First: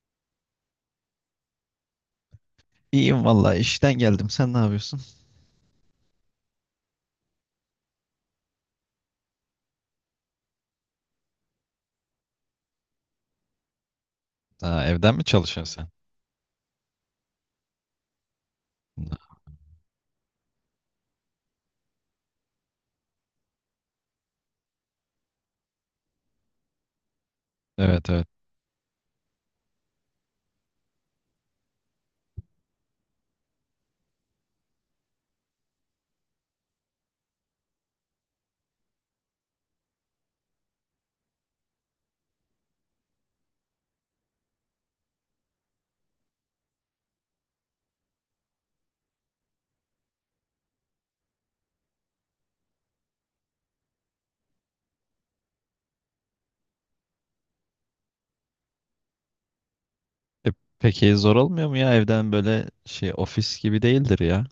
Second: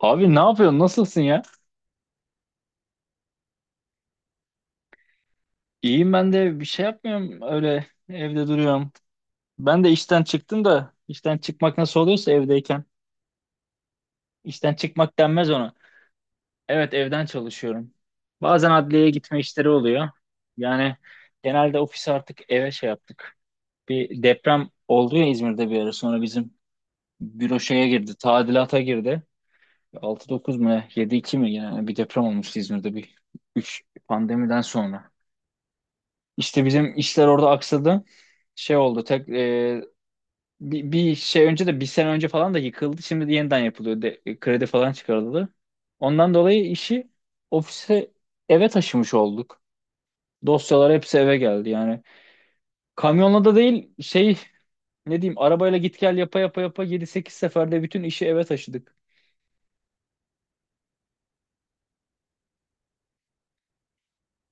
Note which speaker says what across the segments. Speaker 1: Abi ne yapıyorsun? Nasılsın ya?
Speaker 2: İyiyim vallahi işten geldim. Sen ne yapıyorsun?
Speaker 1: İyiyim ben de bir şey yapmıyorum. Öyle evde duruyorum. Ben de işten çıktım da işten çıkmak nasıl oluyorsa evdeyken. İşten
Speaker 2: Ha, evden
Speaker 1: çıkmak
Speaker 2: mi
Speaker 1: denmez ona.
Speaker 2: çalışıyorsun sen?
Speaker 1: Evet evden çalışıyorum. Bazen adliyeye gitme işleri oluyor. Yani genelde ofisi artık eve şey yaptık. Bir deprem oldu ya İzmir'de bir ara sonra bizim büro şeye
Speaker 2: Evet
Speaker 1: girdi.
Speaker 2: evet.
Speaker 1: Tadilata girdi. 6-9 mu ne? 7-2 mi? Yani bir deprem olmuştu İzmir'de bir 3 pandemiden sonra. İşte bizim işler orada aksadı. Şey oldu. Tek bir şey önce de bir sene önce falan da yıkıldı. Şimdi de yeniden yapılıyor. De, kredi falan çıkarıldı. Ondan dolayı işi ofise eve taşımış olduk. Dosyalar hepsi eve geldi yani. Kamyonla da değil şey ne diyeyim arabayla git gel yapa yapa yapa yedi sekiz seferde bütün işi eve taşıdık.
Speaker 2: E, peki zor olmuyor mu ya evden böyle şey ofis gibi değildir ya.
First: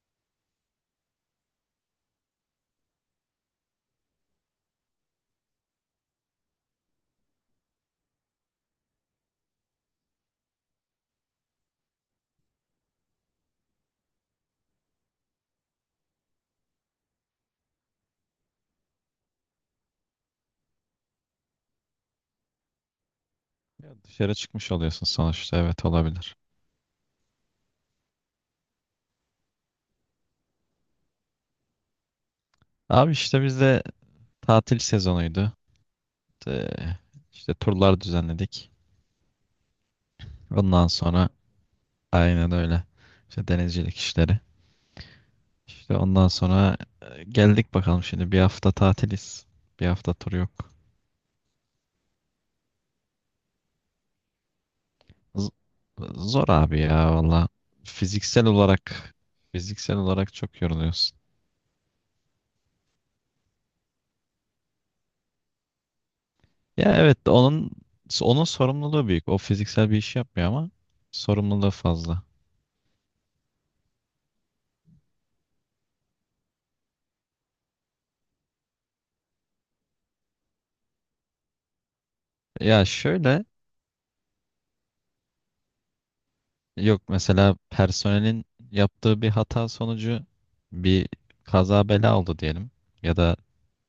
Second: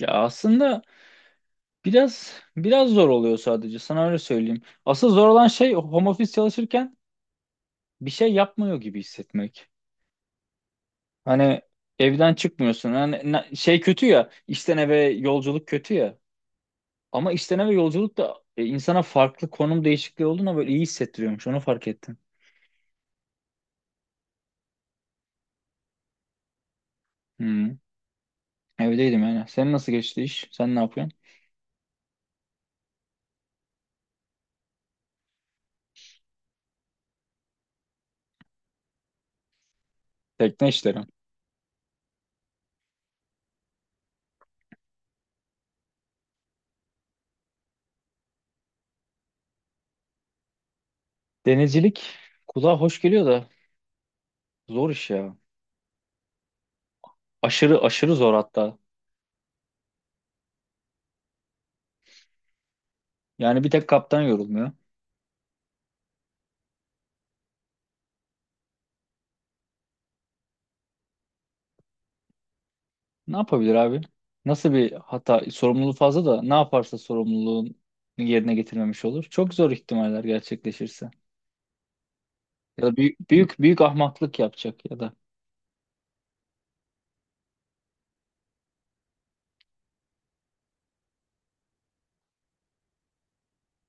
Speaker 1: Ya aslında biraz zor oluyor sadece sana öyle söyleyeyim. Asıl zor olan şey home office çalışırken bir şey yapmıyor gibi hissetmek. Hani evden çıkmıyorsun. Hani şey kötü ya. İşten eve yolculuk kötü ya. Ama işten eve yolculuk da insana farklı konum değişikliği olduğuna böyle iyi hissettiriyormuş. Onu fark ettim.
Speaker 2: Ya dışarı çıkmış oluyorsun sonuçta. Evet olabilir.
Speaker 1: Hmm. Evdeydim yani. Senin nasıl geçti iş? Sen ne yapıyorsun?
Speaker 2: Abi işte bizde tatil sezonuydu. E, işte turlar düzenledik.
Speaker 1: Tekne
Speaker 2: Ondan
Speaker 1: işleri.
Speaker 2: sonra aynen öyle. İşte denizcilik işleri. İşte ondan sonra geldik bakalım şimdi bir hafta tatiliz. Bir hafta tur yok.
Speaker 1: Denizcilik kulağa hoş geliyor da zor iş ya.
Speaker 2: Z- Zor abi ya valla.
Speaker 1: Aşırı aşırı zor
Speaker 2: Fiziksel
Speaker 1: hatta.
Speaker 2: olarak fiziksel olarak çok yoruluyorsun.
Speaker 1: Yani bir tek kaptan yorulmuyor.
Speaker 2: Ya evet onun sorumluluğu büyük. O fiziksel bir iş yapmıyor ama sorumluluğu fazla.
Speaker 1: Ne yapabilir abi? Nasıl bir hata, sorumluluğu fazla da ne yaparsa sorumluluğun yerine getirmemiş olur. Çok zor ihtimaller gerçekleşirse.
Speaker 2: Ya
Speaker 1: Ya da büyük
Speaker 2: şöyle
Speaker 1: büyük, büyük ahmaklık yapacak ya da
Speaker 2: yok mesela personelin yaptığı bir hata sonucu bir kaza bela oldu diyelim ya da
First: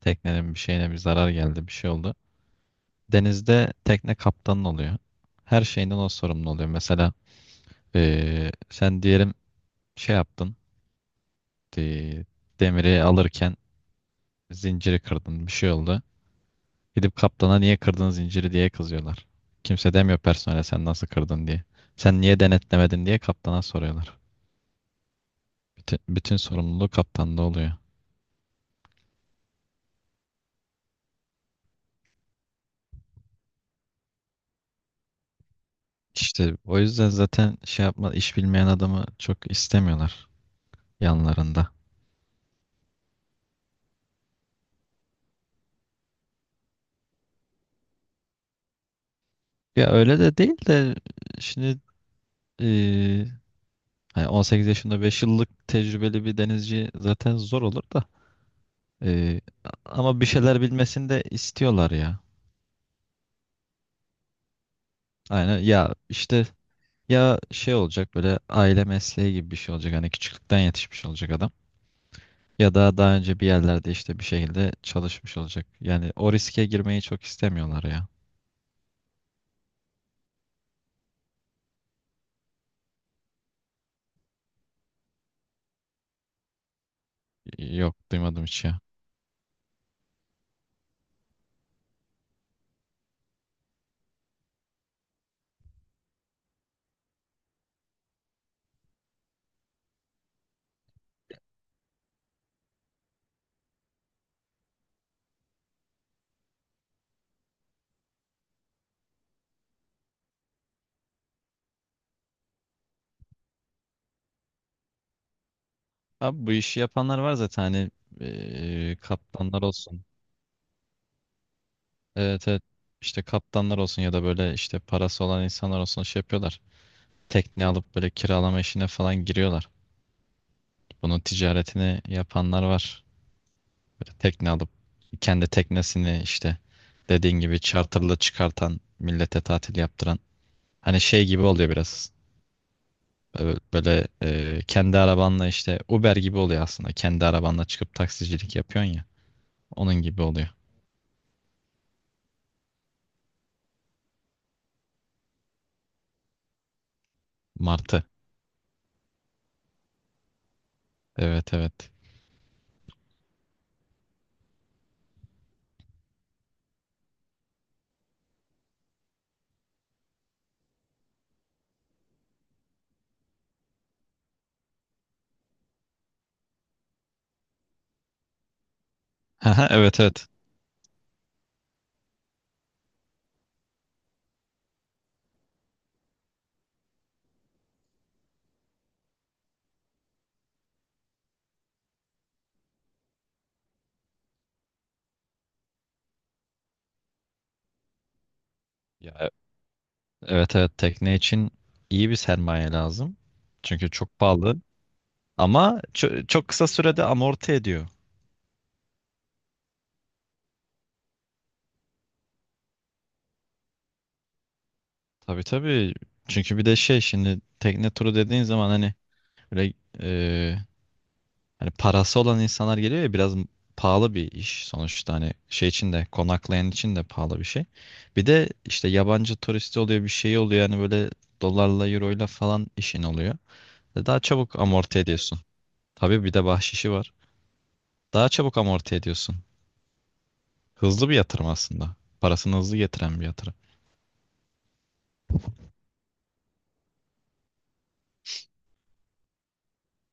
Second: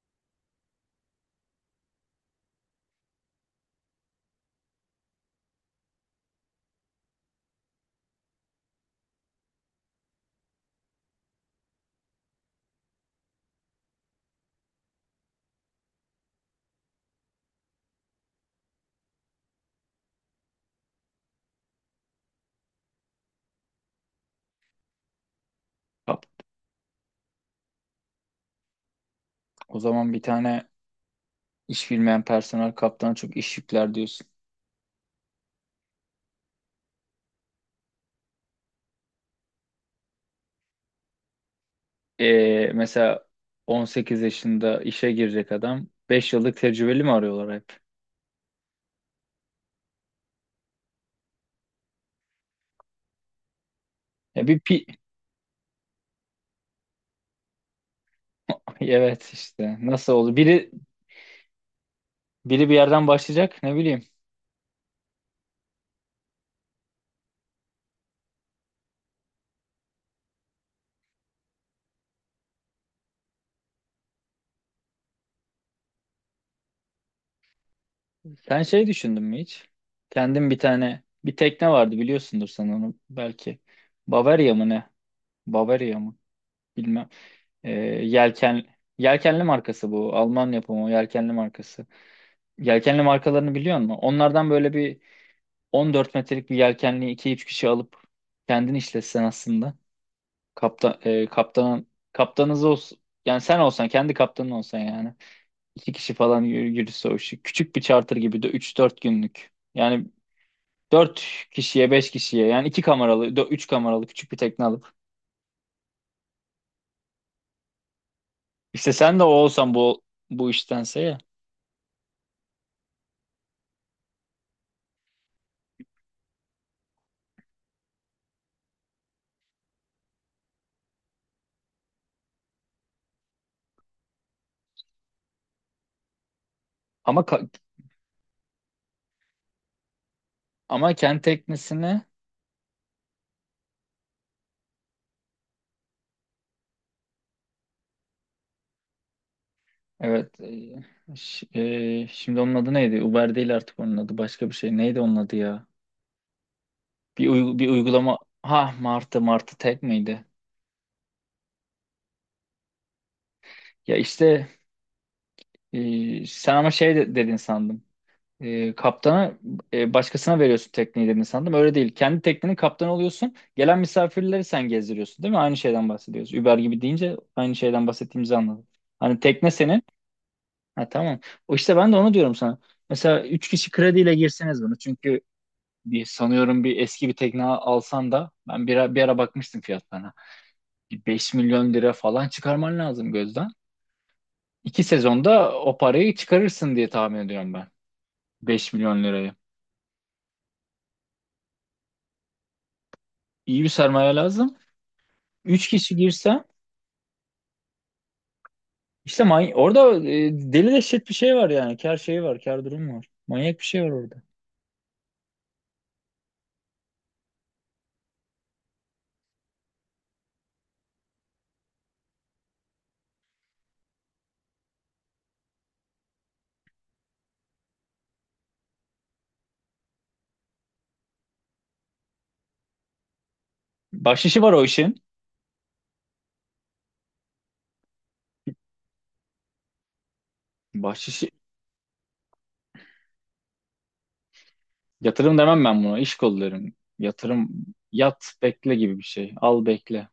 Speaker 2: teknenin bir şeyine bir zarar geldi bir şey oldu. Denizde tekne kaptanın oluyor. Her şeyinden o sorumlu oluyor. Mesela sen diyelim şey yaptın. Gitti. Demiri alırken zinciri kırdın. Bir şey oldu. Gidip kaptana niye kırdın zinciri diye kızıyorlar. Kimse demiyor personele sen nasıl kırdın diye. Sen niye denetlemedin diye kaptana soruyorlar. Bütün,
Speaker 1: kap.
Speaker 2: bütün sorumluluğu kaptanda oluyor.
Speaker 1: O zaman bir tane iş bilmeyen personel kaptana çok iş yükler diyorsun.
Speaker 2: İşte o yüzden zaten şey yapma iş bilmeyen adamı çok istemiyorlar yanlarında.
Speaker 1: Mesela 18 yaşında işe girecek adam 5 yıllık tecrübeli mi arıyorlar hep?
Speaker 2: Ya öyle de değil de şimdi eee, hani
Speaker 1: Ya bir
Speaker 2: 18
Speaker 1: pi
Speaker 2: yaşında 5 yıllık tecrübeli bir denizci zaten zor olur da
Speaker 1: evet
Speaker 2: eee,
Speaker 1: işte nasıl
Speaker 2: ama bir
Speaker 1: oldu?
Speaker 2: şeyler bilmesini de istiyorlar ya.
Speaker 1: Biri bir yerden başlayacak ne bileyim.
Speaker 2: Aynen ya işte ya şey olacak böyle aile mesleği gibi bir şey olacak hani küçüklükten yetişmiş olacak adam ya da daha önce bir yerlerde işte bir şekilde çalışmış olacak. Yani o riske girmeyi çok istemiyorlar ya.
Speaker 1: Sen şey düşündün mü hiç? Kendim bir tane bir tekne vardı biliyorsundur sen onu belki. Bavaria mı ne? Bavaria mı? Bilmem. Ee,
Speaker 2: Yok duymadım hiç
Speaker 1: yelken
Speaker 2: ya.
Speaker 1: yelkenli markası bu. Alman yapımı yelkenli markası. Yelkenli markalarını biliyor musun? Onlardan böyle bir 14 metrelik bir yelkenli iki üç kişi alıp kendin işletsen aslında. Kaptan e, kaptanın kaptanınız olsun. Yani sen olsan kendi kaptanın olsan yani. İki kişi falan yürüse o işi. Küçük bir charter gibi de üç dört günlük. Yani dört kişiye 5 kişiye yani 2 kameralı 3 kameralı küçük bir tekne alıp.
Speaker 2: Abi bu işi yapanlar var zaten hani
Speaker 1: İşte sen de o
Speaker 2: kaptanlar
Speaker 1: olsan
Speaker 2: olsun.
Speaker 1: bu iştense ya.
Speaker 2: Evet evet, işte kaptanlar olsun ya da böyle işte parası olan insanlar olsun şey yapıyorlar. Tekne alıp böyle kiralama işine falan giriyorlar. Bunun ticaretini yapanlar var. Böyle tekne alıp kendi teknesini işte
Speaker 1: Ama
Speaker 2: dediğin
Speaker 1: ka-
Speaker 2: gibi charterla çıkartan millete tatil yaptıran.
Speaker 1: Ama
Speaker 2: Hani
Speaker 1: kendi
Speaker 2: şey gibi oluyor
Speaker 1: teknesini
Speaker 2: biraz. Böyle kendi arabanla işte Uber gibi oluyor aslında. Kendi arabanla çıkıp taksicilik yapıyorsun ya. Onun gibi
Speaker 1: evet
Speaker 2: oluyor.
Speaker 1: şimdi onun adı neydi? Uber değil artık onun adı başka bir şey. Neydi onun adı ya? Bir
Speaker 2: Martı.
Speaker 1: uygulama ha Martı Martı tek miydi?
Speaker 2: Evet evet.
Speaker 1: Ya işte sen ama dedin sandım. E, kaptana başkasına veriyorsun tekneyi dedin sandım. Öyle değil. Kendi teknenin kaptanı oluyorsun. Gelen misafirleri sen gezdiriyorsun değil mi? Aynı şeyden bahsediyoruz. Uber gibi deyince aynı şeyden bahsettiğimizi anladım. Hani tekne
Speaker 2: Haha,
Speaker 1: senin.
Speaker 2: evet evet.
Speaker 1: Ha tamam. O işte ben de onu diyorum sana. Mesela 3 kişi krediyle girseniz bunu. Çünkü bir, sanıyorum bir eski bir tekne alsan da ben bir ara bakmıştım fiyatlarına. Bir 5.000.000 lira falan çıkarman lazım gözden. İki sezonda o parayı çıkarırsın diye tahmin ediyorum ben. beş milyon
Speaker 2: Ya, e-
Speaker 1: lirayı.
Speaker 2: evet evet, tekne için iyi bir sermaye lazım.
Speaker 1: İyi bir
Speaker 2: Çünkü
Speaker 1: sermaye
Speaker 2: çok pahalı.
Speaker 1: lazım. Üç
Speaker 2: Ama
Speaker 1: kişi girse
Speaker 2: çok kısa sürede amorti ediyor.
Speaker 1: işte orada deli dehşet bir şey var yani. Kar şeyi var, kar durumu var. Manyak bir şey var orada.
Speaker 2: Tabii tabii. Çünkü bir de şey şimdi tekne turu dediğin zaman hani böyle e, hani parası olan insanlar geliyor ya, biraz pahalı bir iş sonuçta, hani şey için de konaklayan için de pahalı bir şey. Bir de işte yabancı turisti oluyor bir şey oluyor, yani böyle dolarla euroyla falan işin oluyor. Ve daha
Speaker 1: Bahşişi var
Speaker 2: çabuk
Speaker 1: o
Speaker 2: amorti
Speaker 1: işin.
Speaker 2: ediyorsun. Tabii bir de bahşişi var. Daha çabuk amorti ediyorsun. Hızlı bir
Speaker 1: Bahşişi.
Speaker 2: yatırım aslında. Parasını hızlı getiren bir yatırım.
Speaker 1: Yatırım demem ben buna. İş kolu derim. Yatırım yat bekle gibi bir şey. Al bekle.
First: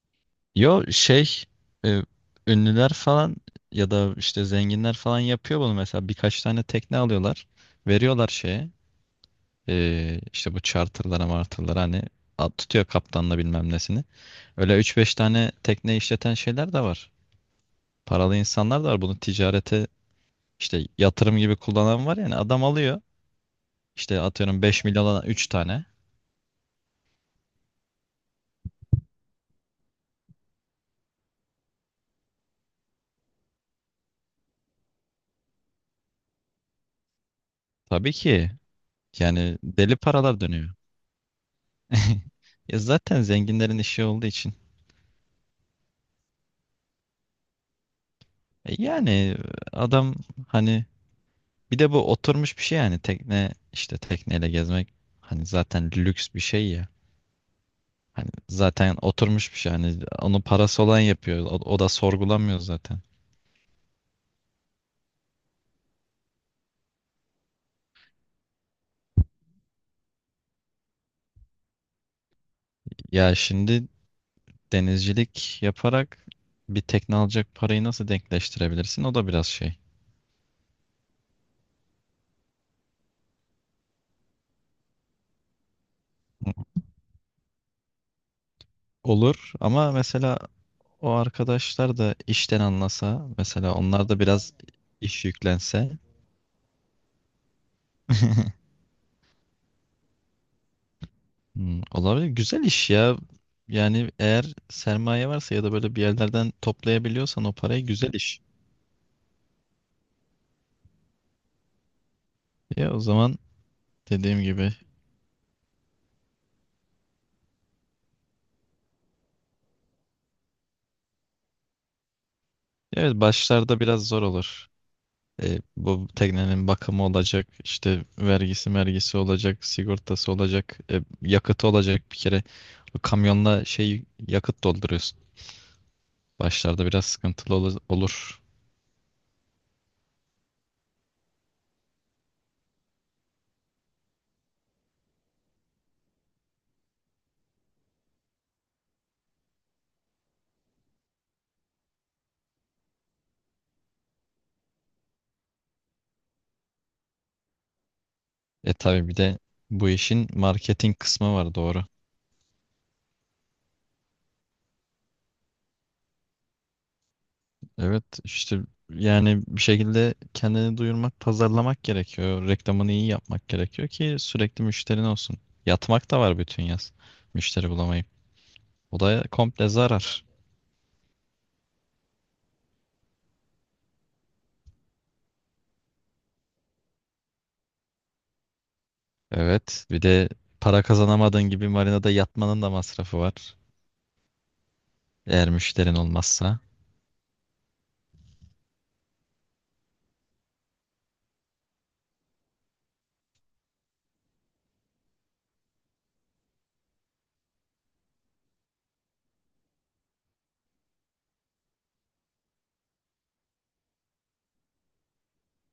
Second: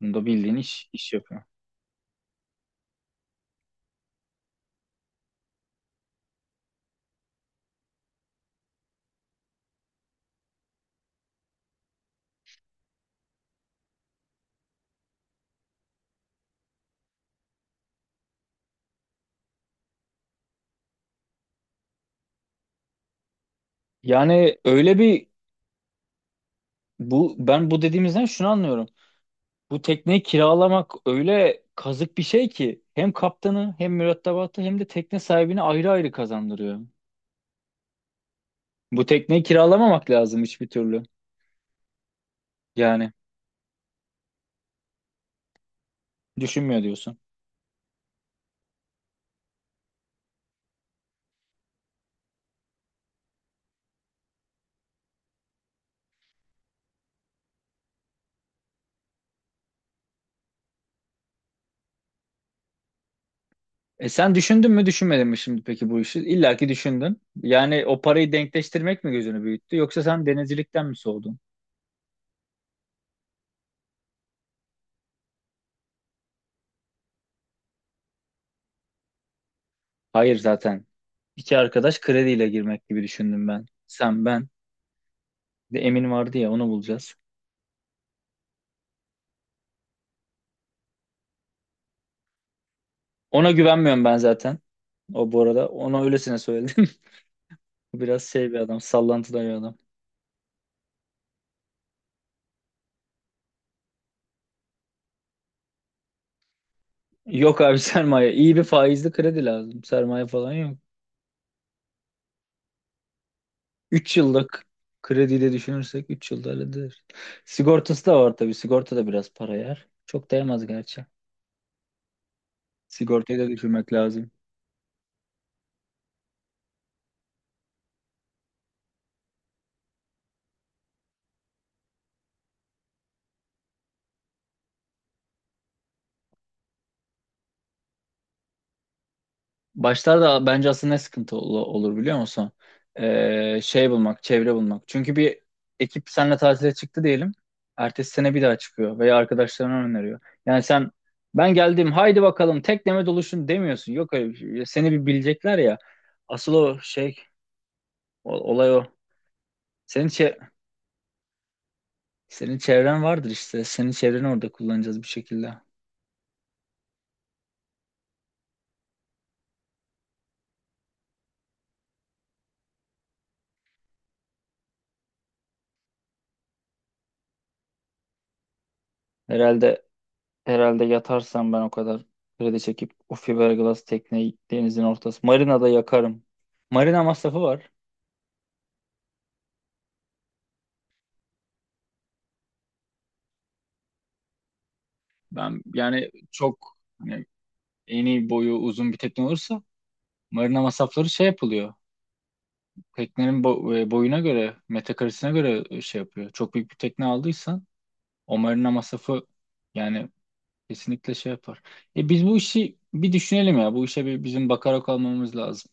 Speaker 1: Bunda bildiğin
Speaker 2: Yo
Speaker 1: iş, iş yapıyor.
Speaker 2: şey, e, ünlüler falan ya da işte zenginler falan yapıyor bunu, mesela birkaç tane tekne alıyorlar. Veriyorlar şeye. İşte bu charterlara martırlara hani at tutuyor kaptanla bilmem nesini. Öyle üç beş tane tekne işleten şeyler de var. Paralı insanlar da var. Bunu ticarete işte yatırım gibi kullanan var, yani adam alıyor. İşte
Speaker 1: Yani
Speaker 2: atıyorum 5
Speaker 1: öyle
Speaker 2: milyona
Speaker 1: bir
Speaker 2: 3 tane.
Speaker 1: bu ben bu dediğimizden şunu anlıyorum. Bu tekneyi kiralamak öyle kazık bir şey ki hem kaptanı hem mürettebatı hem de tekne sahibini ayrı ayrı kazandırıyor.
Speaker 2: Tabii ki,
Speaker 1: Bu tekneyi
Speaker 2: yani deli
Speaker 1: kiralamamak
Speaker 2: paralar
Speaker 1: lazım hiçbir
Speaker 2: dönüyor.
Speaker 1: türlü.
Speaker 2: Ya
Speaker 1: Yani
Speaker 2: zaten zenginlerin işi olduğu için.
Speaker 1: düşünmüyor diyorsun.
Speaker 2: Yani adam hani bir de bu oturmuş bir şey, yani tekne işte tekneyle gezmek hani zaten lüks bir şey ya. Hani zaten oturmuş bir şey. Hani onu parası olan yapıyor. O da sorgulamıyor zaten.
Speaker 1: E sen düşündün mü düşünmedin mi şimdi peki bu işi? İlla ki düşündün. Yani o parayı denkleştirmek mi gözünü büyüttü yoksa sen denizcilikten mi soğudun?
Speaker 2: Ya şimdi denizcilik yaparak bir tekne alacak parayı nasıl denkleştirebilirsin? O da biraz şey.
Speaker 1: Hayır zaten. İki arkadaş krediyle girmek gibi düşündüm ben. Sen ben. Bir de Emin vardı ya onu bulacağız.
Speaker 2: Olur ama mesela o arkadaşlar da işten anlasa,
Speaker 1: Ona
Speaker 2: mesela
Speaker 1: güvenmiyorum
Speaker 2: onlar
Speaker 1: ben
Speaker 2: da biraz
Speaker 1: zaten.
Speaker 2: iş
Speaker 1: O bu arada
Speaker 2: yüklense.
Speaker 1: ona öylesine söyledim. Biraz şey bir adam, sallantıda bir adam.
Speaker 2: Hmm, olabilir. Güzel iş ya. Yani eğer sermaye varsa ya da böyle bir yerlerden toplayabiliyorsan o
Speaker 1: Yok abi
Speaker 2: parayı, güzel
Speaker 1: sermaye.
Speaker 2: iş.
Speaker 1: İyi bir faizli kredi lazım. Sermaye falan yok.
Speaker 2: Ya o zaman
Speaker 1: 3
Speaker 2: dediğim
Speaker 1: yıllık
Speaker 2: gibi,
Speaker 1: krediyle düşünürsek 3 yılda halledilir. Sigortası da var tabii. Sigorta da biraz para yer. Çok değmez gerçi.
Speaker 2: evet,
Speaker 1: Sigortayı da
Speaker 2: başlarda
Speaker 1: düşünmek
Speaker 2: biraz zor
Speaker 1: lazım.
Speaker 2: olur. Bu teknenin bakımı olacak, işte vergisi olacak, sigortası olacak, yakıtı olacak bir kere. Bu kamyonla şey yakıt dolduruyorsun. Başlarda biraz sıkıntılı olur.
Speaker 1: Başlarda bence aslında ne sıkıntı olur biliyor musun? Şey bulmak, çevre bulmak. Çünkü bir ekip seninle tatile çıktı diyelim. Ertesi sene bir daha çıkıyor veya arkadaşlarına öneriyor. Yani sen ben geldim haydi bakalım tekneme doluşun demiyorsun. Yok öyle bir şey. Seni bir bilecekler ya. Asıl o şey olay o.
Speaker 2: Tabii bir de bu
Speaker 1: Senin
Speaker 2: işin
Speaker 1: çe-
Speaker 2: marketing kısmı var, doğru.
Speaker 1: Senin çevren vardır işte. Senin çevreni orada kullanacağız bir şekilde.
Speaker 2: Evet işte, yani bir şekilde kendini duyurmak, pazarlamak gerekiyor. Reklamını iyi yapmak gerekiyor ki sürekli müşterin olsun. Yatmak da var bütün yaz. Müşteri bulamayıp. O da komple
Speaker 1: Herhalde
Speaker 2: zarar.
Speaker 1: Herhalde yatarsam ben o kadar kredi çekip o fiberglass tekneyi denizin ortası. Marina'da yakarım. Marina masrafı var.
Speaker 2: Evet. Bir de para kazanamadığın gibi marinada yatmanın da masrafı var. Eğer
Speaker 1: Ben
Speaker 2: müşterin
Speaker 1: yani
Speaker 2: olmazsa.
Speaker 1: çok hani eni boyu uzun bir tekne olursa marina masrafları şey yapılıyor. Teknenin boyuna göre, metrekaresine göre şey yapıyor. Çok büyük bir tekne aldıysan o marina masrafı yani kesinlikle şey yapar. E biz bu işi bir düşünelim ya. Bu işe bir bizim bakarak olmamız lazım.